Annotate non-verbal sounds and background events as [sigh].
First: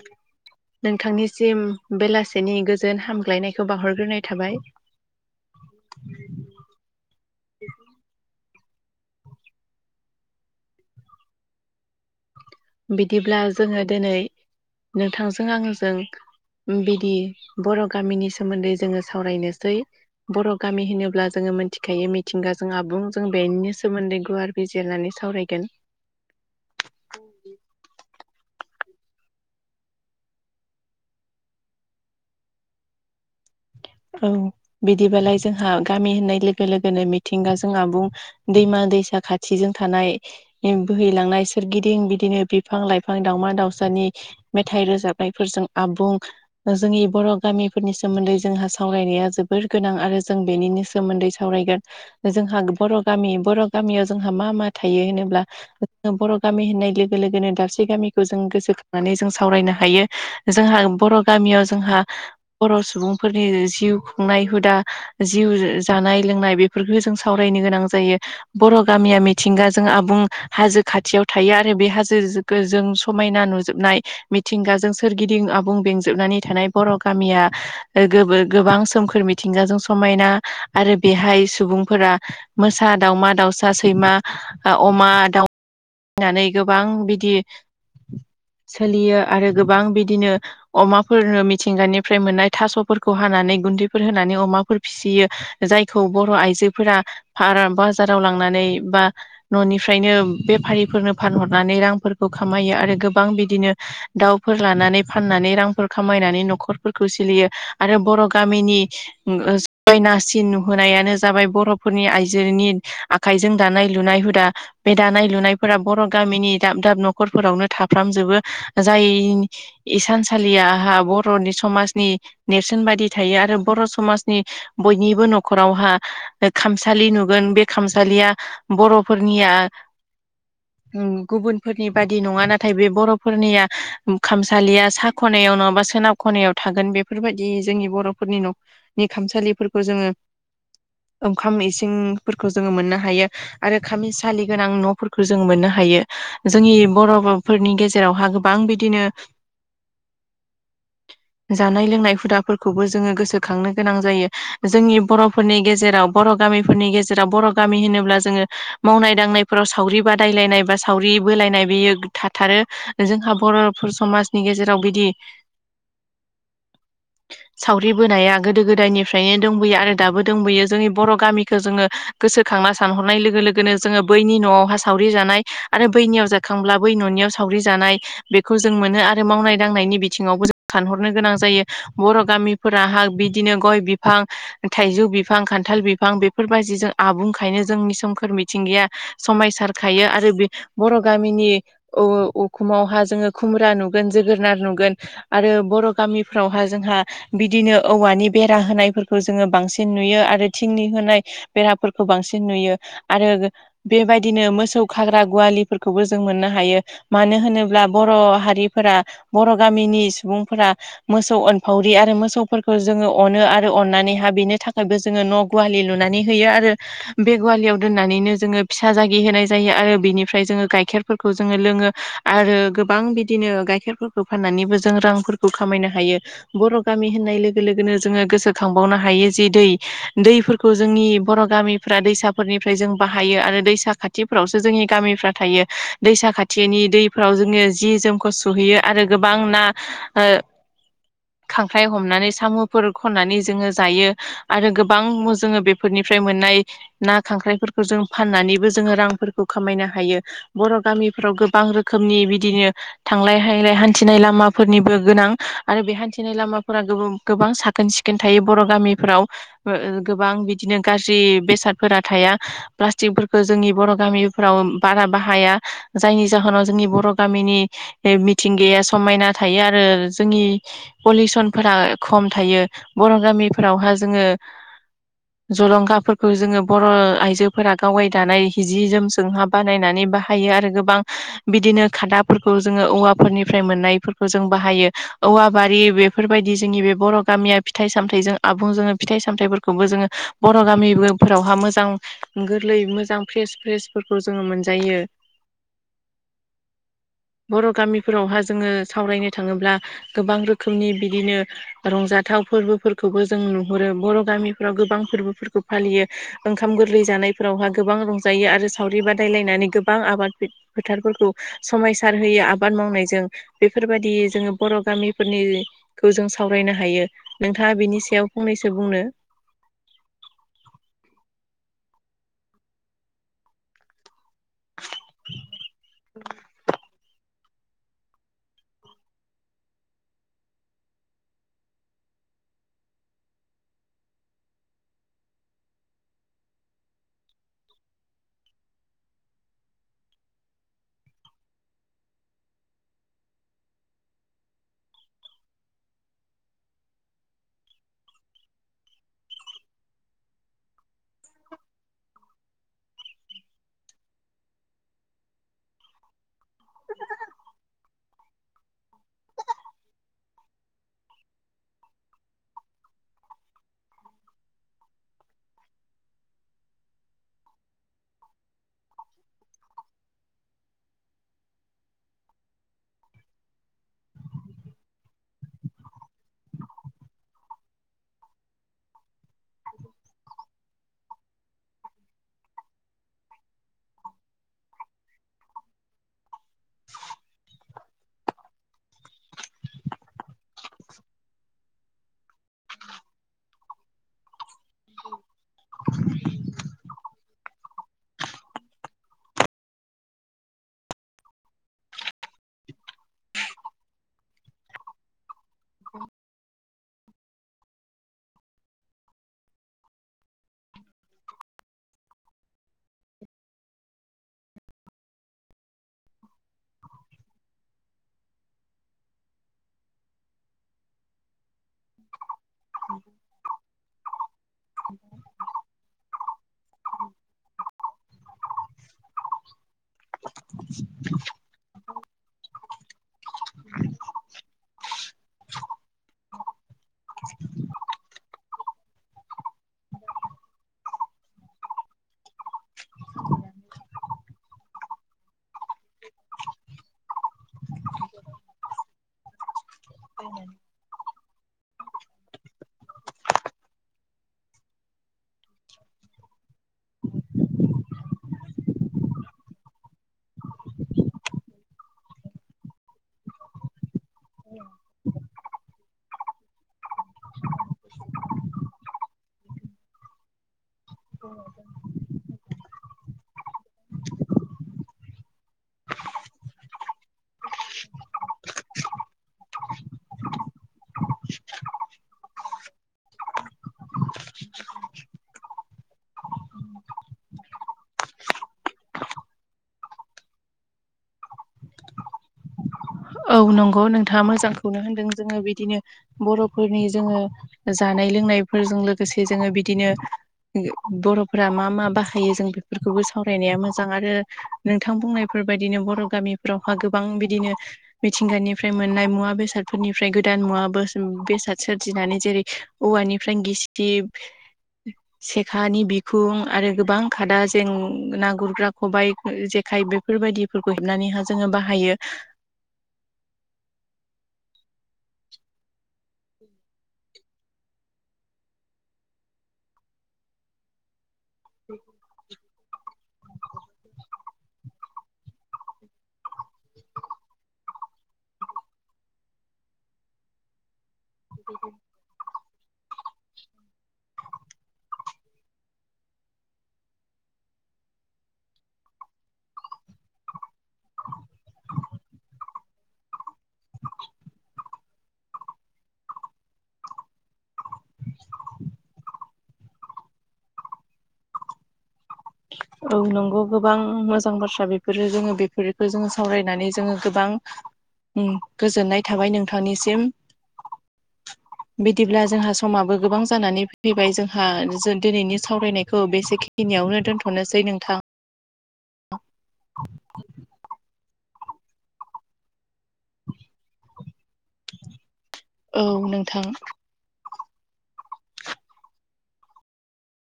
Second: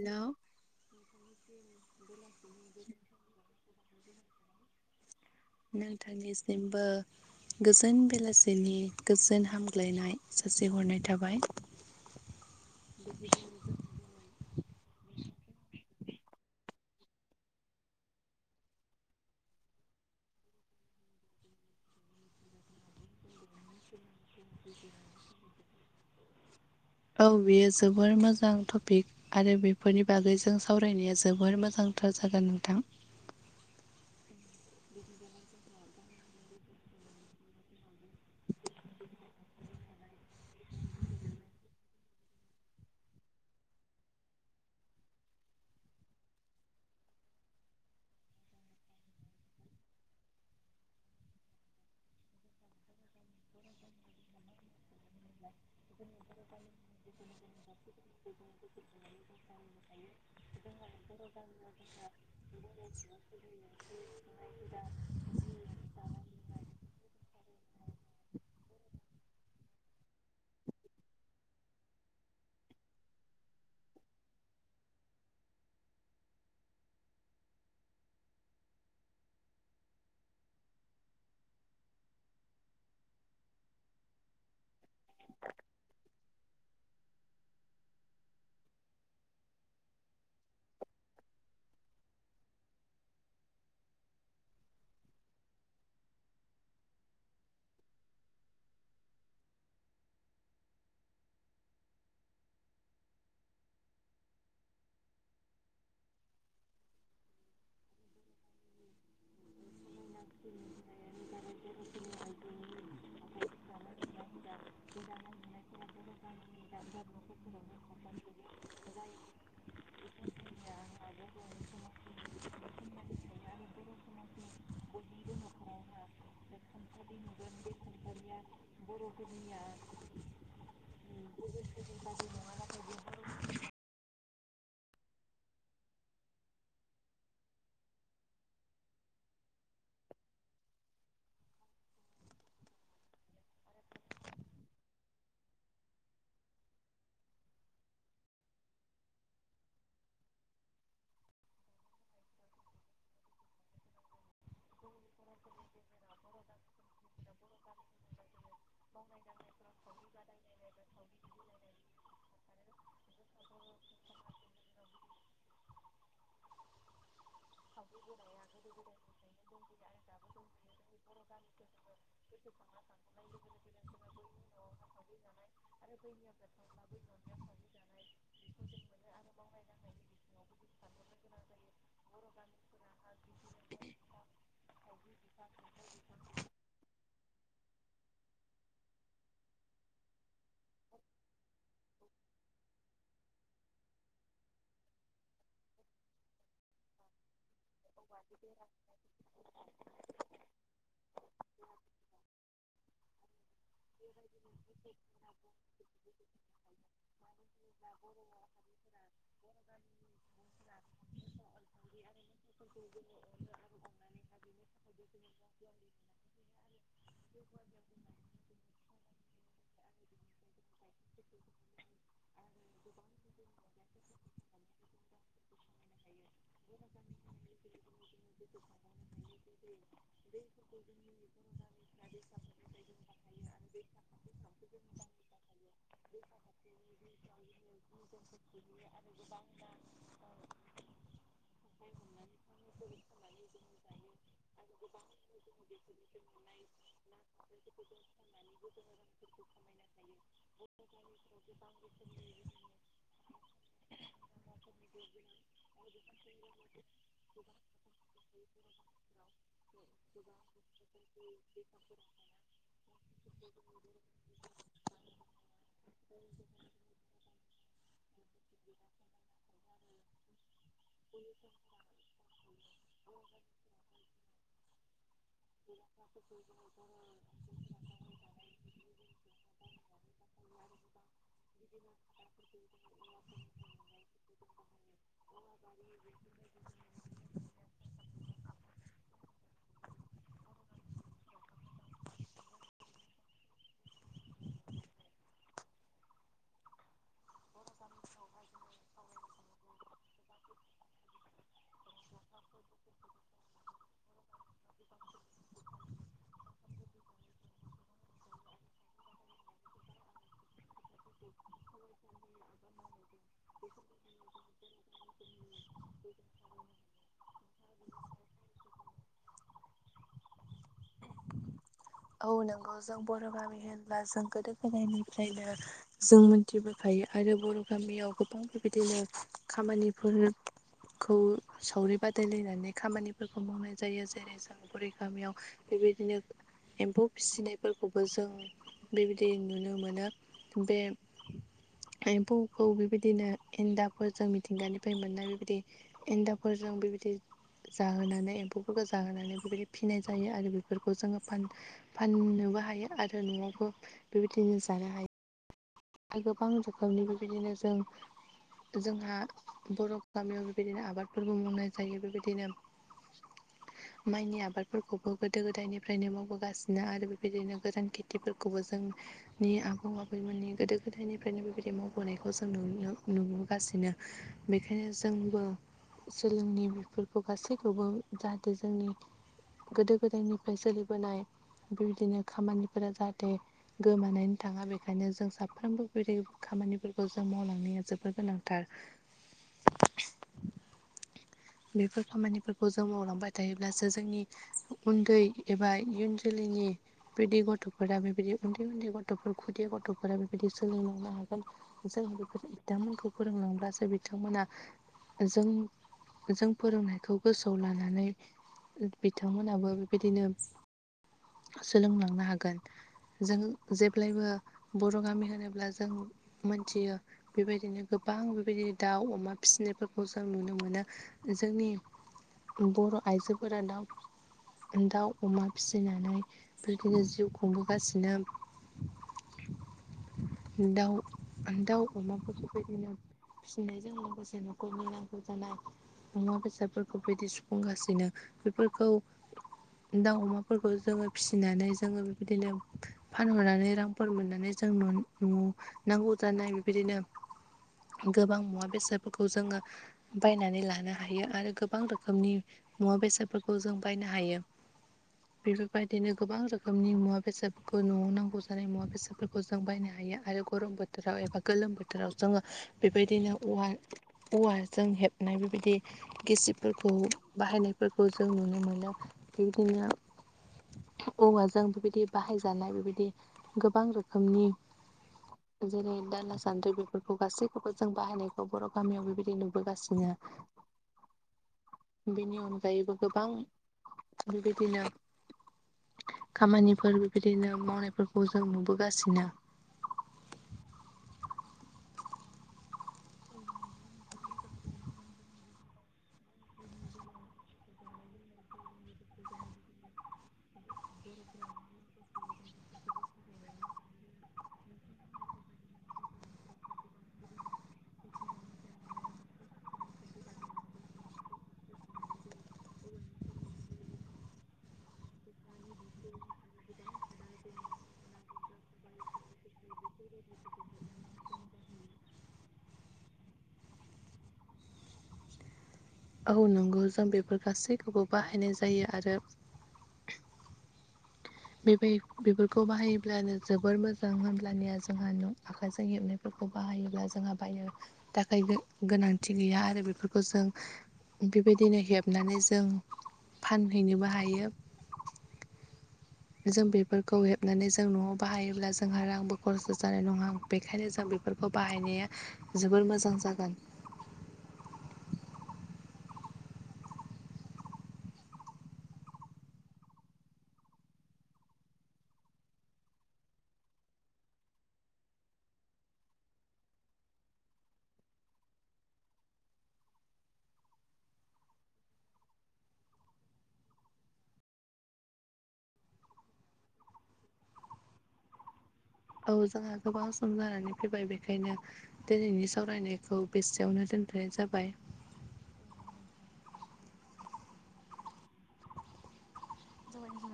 हेल' नोंथांनिसिम बेलासेनि गोजोन हामग्लायनायखौ बाहहरग्रोनाय थाबाय। नोंथांनिसिमबो। गोजोन बेलासिनि गोजोन हामग्लायनाय सासे हरनाय थाबाय। बिदिब्ला जोङो दिनै नोंथांजों आंजों बिदि बर' गामिनि सोमोन्दै जोङो सावरायनोसै। बर' गामि होनोब्ला जोङो मिथिखायो मिथिंगाजों आबुं जों बेनो सोमोन्दै गुवार बिजिनानै सावरायगोन। औ बेयो जोबोर मोजां टपिक। आरो बेफोरनि बागै ज सावरायनाया जोबोर मोजांथार जागोन नोंथां। औ बिदिबालाय जोंहा गामि होननाय लोगो लोगोनो मिथिंगा जों आबुं दैमा दैसा खाथिजों थानाय बोहैलांनाय सोरगिदिं बिदिनो बिफां लाइफां दावउमा दावसानि मेथाइ रोजाबनायफोरजों आबुं जोंनि बर' गामिफोरनि सोमोन्दै जों सावरायनाया जोबोर गोनां आरो जों बेनिनो सोमोन्दै सावरायगोन। जोंहा बर' गामि बर' गामियाव जोंहा मा मा थायो होनोब्ला बर' गामि होननाय लोगो लोगोनो दाबसे गामिखौ जों गोसोखांनानै जों सावरायनो हायो जोंहा बर' गामियाव जोंहा बर' सुबुंफोरनि जिउ खुंनाय हुदा जि जानाय लोंनाय बेफोरफोरखौ जों सावरायनो गोनां जायो। बर' गामिया मिथिंगाजों आबुं हाजो खाथियाव थायो आरो बे हाजो जों समायना नुजोबनाय। मिथिंगाजों सोरगिदिं आबुं बेंजोबनानै थानाय बर' गामिया गोबो गोबां सोमखोर मिथिंगाजों समायना आरो बेहाय सुबुंफोरा मोसा दाावमा दाउसा सैमा अमा दाउ फिनानै गोबां बिदि [inaudible] सोलियो आरो गोबां बिदिनो अमाफोरनो मिथिंगानिफ्राय मोननाय थास'फोरखौ ख हानानै गुन्दैफोर होनानै अमाफोर फिसियो जायखौ बर' आइजोफोरा फार बाजाराव लांनानै बा न'निफ्रायनो बेफारिफोरनो फानहरनानै रांफोरखौ खामायो आरो गोबां बिदिनो दाउफोर लानानै फाननानै रांफोर खामायनानै न'खरफोरखौ सोलियो आरो बर' गामिनि ओ जायनासिन नुहोनायानो जाबाय बर'फोरनि आइजोनि आखायजों दानाय लुनाय हुदा बे दानाय लुनायफोरा बर' गामिनि दाब- दाब न'खरफोरावनो थाफ्रामजोबो। जाय इसालियाहा बर'नि समाजनि नेरसोन बायदि थायो आरो बर' समाजनि बयनिबो न'खरावहा खामसालि नुगोन बे खामसालिया बर'फोरनिया उम गुबुनफोरनि बादि नङा नाथाय बे बर'फोरनिया खामसालिया सा ख'नायाव नङाबा सोनाब खनायाव थागोन बे बेफोरबायदि जोंनि बर'फोरनि न'नि खामसालिफोरखौ जोङो ओंखाम इसिंफोरखौ जोङो मोननो हायो। आरो खामिसालि गोनां न'फोरखौ जों मोननो हायो जोंनि बर' फोरनि गेजेरावहा गोबां बिदिनो जानाय- लोंनाय हुदाफोरखौबो जोङो गोसोखांनो गोनां जायो। जोंनि बर'फोरनि गेजेराव बर' गामिफोरनि गेजेराव बर' गामि होनोब्ला जोङो मावनाय दांनायफोराव सावरि बादायलायनाय बा सावरि बोलायनाय बेयो थाथारो। जोंहा बर'र फोर समाजनि गेजेराव बिदि सावग्रि बोनाया गोदो गोदायनिफ्रायनो दंबोयो आरो दाबो दंबोयो जोंनि बर' गामिखौ जोङो गोसोखांना सानहरनाय लोगो लोगोनो जोङो बैनि न'आवहा सावरि जानाय आरो बैनियाव जाखांब्ला -' बै न'नियाव सावरि जानाय बेखौ जों मोनो आरो मावनाय दांनायनि बिथिङावबो जों सानहरनो गोनां जायो। बर' गामिफोरा हा बिदिनो गय बिफां थाइजौ बिफां खान्थाल बिफां बेफोरबाजि जों आबुंखायनो जोंनि सोमखोर मिथिंगाया समायसारखायो आरो बे बर' गामिनि औ -औ अखुमावहा जोङो खुमब्रा नुगोन जोगोरोनार नुगोन आरो बर' गामिफ्रावहा जोंहा बिदिनो औवानि बेरा होनायफोरखौ जोङो बांसिन नुयो आरो थिंनि होनाय बेराफोरखौ बांसिन नुयो। आरो बेबायदिनो मोसौ खाग्रा गुवालिफोरखौबो जों मोननो हायो मानो होनो ब्ला बर' हारिफोरा बर' गामिनि सुबुंफोरा मोसौ अनफावरि आरो मोसौफोरखौ जोङो अनो। आरो अननानैहा बेनि थाखायबो जोङो न' गुवालि लुनानै होयो आरो बे गवालियाव दोननानैनो जोडो फिसा जागि होनाय जायो आरो बिनिफ्राय जोङो गाइखेरफोरखौ जोङो लोङो आरो गोबां बिदिनो गाइखेरफोर खौफाननानैबो जों रांफोरखौ खामायनो हायो। बर' गामि होननाय लोगो लोगोनो जोङो गोसोखांबावनो हायो जि दै दैफोरखौ जोंनि बर' गामि फ्रा दैसाफोरनिफ्राय जों बाहायो आरो दैसा खाथिफोरावसो जोंनि गामिफ्रा थायो। दैसा खाथिनि दैफ्राव जोङो जि जोमखौ सुहैयो आरो गोबां ना ओ खांख्राइ हमनानै साम'फोर खननानै जोङो जायो। आरो गोबां जोङो बे फोरनिफ्राय मोननाय ना खांख्राइफोरखौ जों फाननानैबो जोङो रांफोरखौ खामायनो हायो। बर' गामि फ्राव गोबां रोखोमनि बिदिनो थांलाय हायलाय हान्थिनाय लामाफोरनिबो गोनां आरो बे हान्थिनाय लामाफोरा गोबा गोबां साखोन सिखोन थायो बर' गामिफ्राव। ओ गोबां बिदिनो गाज्रि बेसादफोरा थाया। प्लास्टिकफोरखौ जोंनि बर' गामिफ्राव बारा बाहाया जायनि जाहोनाव जोंनि बर' गामिनि बे मिथिंगाया समायना थायो आरो जोंनि पलिसनफोरा खम थायो। बर' गामिफोरावहा जोङो जलंगाफोरखौ जोङो बर' आइजोफोरा गावाय दानाय जि जोमसोंहा बानायनानै बाहायो आरो गोबां बिदिनो खादाफोरखौ जोङो औवा फोरनिफ्राय मोननायफोरखौ जों जों बाहायो औवा बारि बेफोरबायदि जोंनि बे बर' गामिया फिथाइ सामथजों आबुं जोङो फिथाइ सामथाइफोरखौबो जोङो बर' गामिबो फोरावहा मोजां गोरलै मोजां फ्रेस फ्रेसफोरखौ जोङो मोनजायो। [inaudible] बर' गामिफोरावहा जोङो सावरायनोथ थाङोब्ला गोबां रोखोमनि बिदिनो रंजाथाव फोरबोफोरखौबो जों नुहुरो बर' गामिफ्राव गोबां फोरबोफोरखौ फालियो ओंखाम गोरलै जानायफोरावहा गोबां रंजायो आरो सावरि बादायलायनानै गोबां आबाद फोथारफोरखौ समायसार होयो आबाद मावनायजों बेफोरबायदि जोङो बर' गामिफोरनिखौ जों सावरायनो हायो नोंथाङा बिनि सायाव फंनैसो बुंनो औ नोंगौ जों बर' गामि होनब्ला जों गोदो गोदायनिफ्रायनो जों मोनथिबोखायो आरो बरफ गामियाव गोबां बेबायदिनो खामानिफोर खौ सावरि बादायलायनानै खामानिफोरखौ मावनाय जायो जेरै ज जों बुरै गामियाव बेबायदिनो एम्फौ फिसिनायफोरखौबो जों बेबायदि नुनो मोनो बे एम्फौखौ बेबायदिनो एन्दाफोरजों मिथिंगानिफाय मोननाय बेबायदि एन्दाबफोरजों बेबायदि जाहोनानै एम्फौफोरखौ जाहोनानै बेबायदि फिनाय जायो आरो बेफोरखौ जोङो फान-फाननोबो हायो आरो न'आवबो बेबायदिनो जानो हाय आर गोबा जोखोमनिबो बिदिनो जों जोंहा बर' गामियाव बेबायदिनो आबादफोरबो मावनाय जायो बेबायदिनो [inaudible] माइनि आबादफोरखौबो गोदो गोदायनिफ्रायनो मावबोगासिनो आरो बेबायदिनो गोदान खेथिफोरखौबो जों नि आबौ आब बै मोननि गोदो गोदायनिफ्रायनो बेबायदि मावबोनायखौ जों नुनो नुबोगासिनो। बेखायनो जोंबो सोलोंनि बेफोरखौ गासैखौबो जाहाथे जोंनि गोदो गोदायनिफाय सोलिबोनाय बेबायदिनो खामानिफोरा जाहाथे गोमानानै थाङा बे खायनो जों साफ्रोमबो बेदि खामानिफोरखौ जों मावलांनाया जोबोर गोनांथार। बेफोर खामानिफोरखौ जों मावलांबाय थायोब्लासो जोंनि उन्दै एबा इयुन जोलैनि बिदि गथ'फोरा बेबायदि उन्दै उन्दै गथ'फोरख खुदिया गथ'फोरा बेबायदि सोलोंलांनो हागोन जों बेफोर बिथांमोनखौ फोरोंलांब्लासो बिथांमोना जों जों फोरोंनायखौ गोसोआव लानानै बिथांमोनहाबो बेबायदिनो सोलोंलांनो हागोन। जों जेफ ब्लायबो बर' गामि होनोब्ला जों मोनथियो बेबायदिनो गोबां बेबायदि दाउ अमा फिसिनायफोरखौ जों नुनो मोनो जोंनि बर' आइजोफोरा दाव दाउ अमा फिसिनानै बिदिनो जिउ खुंबोगासिनो। दाउ दाउ अमाफोरखौ बेबादिनो फिसिनायजों लोगोसे न'खरनि नांगौ जानाय मुवा बेसादफोरखौ बिदि सुफुंगासिनो बेफोरखौ दाउ अमाफोरखौ जोङो फिसिनानै जोङो बेबायदिनो फानहरनान नै रांफोर मोननानै जों न'न न' नांगौ जानाय बेबायदिनो गोबां मुवा बेसादफोरखौ जोङो बायनानै लानो हायो आरो गोबां रोख खोमनि मुवा बेसादफोरखौ जों बायनो हायो। बेफोरबायदिनो गोबां रोखोमनि मुवा बेसादफोरखौ न'आव नांगौ ज जानाय मुवा बेसादफोरखौ जों बायनो हायो आरो गरम बोथोराव एबा गोलोम बोथोराव जोङो बेबायदिनो औवा-औवाजों हेबनाय बेबायदि गिसिबफोरखौ बाहायनायफोरखौ जों नुनो मोनो बेबायदिनो औवाजों बेबायदि बाहायजानाय बेबायदि गोबां रोखोमनि जेरै दाला सान्द्रि बेफोरखौ गासैखौबो जों बाहायनायखौ बर' गामियाव बेबायदि नुबोगासिनो। [unintelligible] बेनि अनगायैबो गोबां बेबायदिनो। खामानिफोर बेबायदिनो मावनायफोरखौ जों नुबोगासिनो। औ नंगौ नोंथाङा। मोजांखौनो होनदों जोङो बिदिनो। बर'फोरनि जोङो जानाय लोंनायफोरजों लोगोसे जोङो बिदिनो। बर'फोरा मा मा बाहायो जों बेफोरखौबो सावरायनाया मोजां आरो नोंथां बुंनायफोर बायदिनो बर' गामिफोराव गोबां बिदिनो। मिथिंगानिफ्राय मोननाय मुवा बेसादफोरनिफ्राय गोदान मुवा बेसाद सोरजिनानै जेरै औवानिफ्राय गिसिब। सेखानि बिखुं आरो गोबां खादा जें ना गुरग्रा खबायाइ जेखाय बे बेफोरबायदिफोरखौ हेबनानैहा जोङो बाहायो। औ नंगौ जों बेफोर गासैखौबो बाहायनाय जायो। आरो बेबाय बेफोर खौ बाहायोब्लानो जोबोर मोजां होमबनिया जोंहा न आखाइजों हेबनायफोरखौ बाहायोब्ला जोंहा बाहनो। थाखाय गोनांथि गैया आरो बेफोरखौ जों। बेबायदिनो हेबनानै जों फानहैनोबो हायो। जों बेफोरखौ हेबनानै जों न'आव बाहायोब्ला जोंहा रांबो खरसा' जानाय नङा। बेखायनो जों बेफोरखौ बाहायनाया जोबोर मोजां जागोन। औ नंगौ गोबां मोजां बाथ्रा बेफोरो जोङो बेफोरफोरखौ जोङो सावरायनानै जोङो गोबां। गोजोननाय थाबाय नोंथांनिसिम। [unintelligible] बिदिब्ला जोंहा समाबो गोबां जानानै फैबाय जोंहा दिनैनि सावरायनायखौ बेसेखि नियावनो दोनथ'नोसै नोंथां। औ जोंहा गोबां सम जानानै फैबाय बेखायनो। दिनैनि सावरायनायखौ बेसेयावनो दोन्थ'नाय जाबाय। औ नोंथां।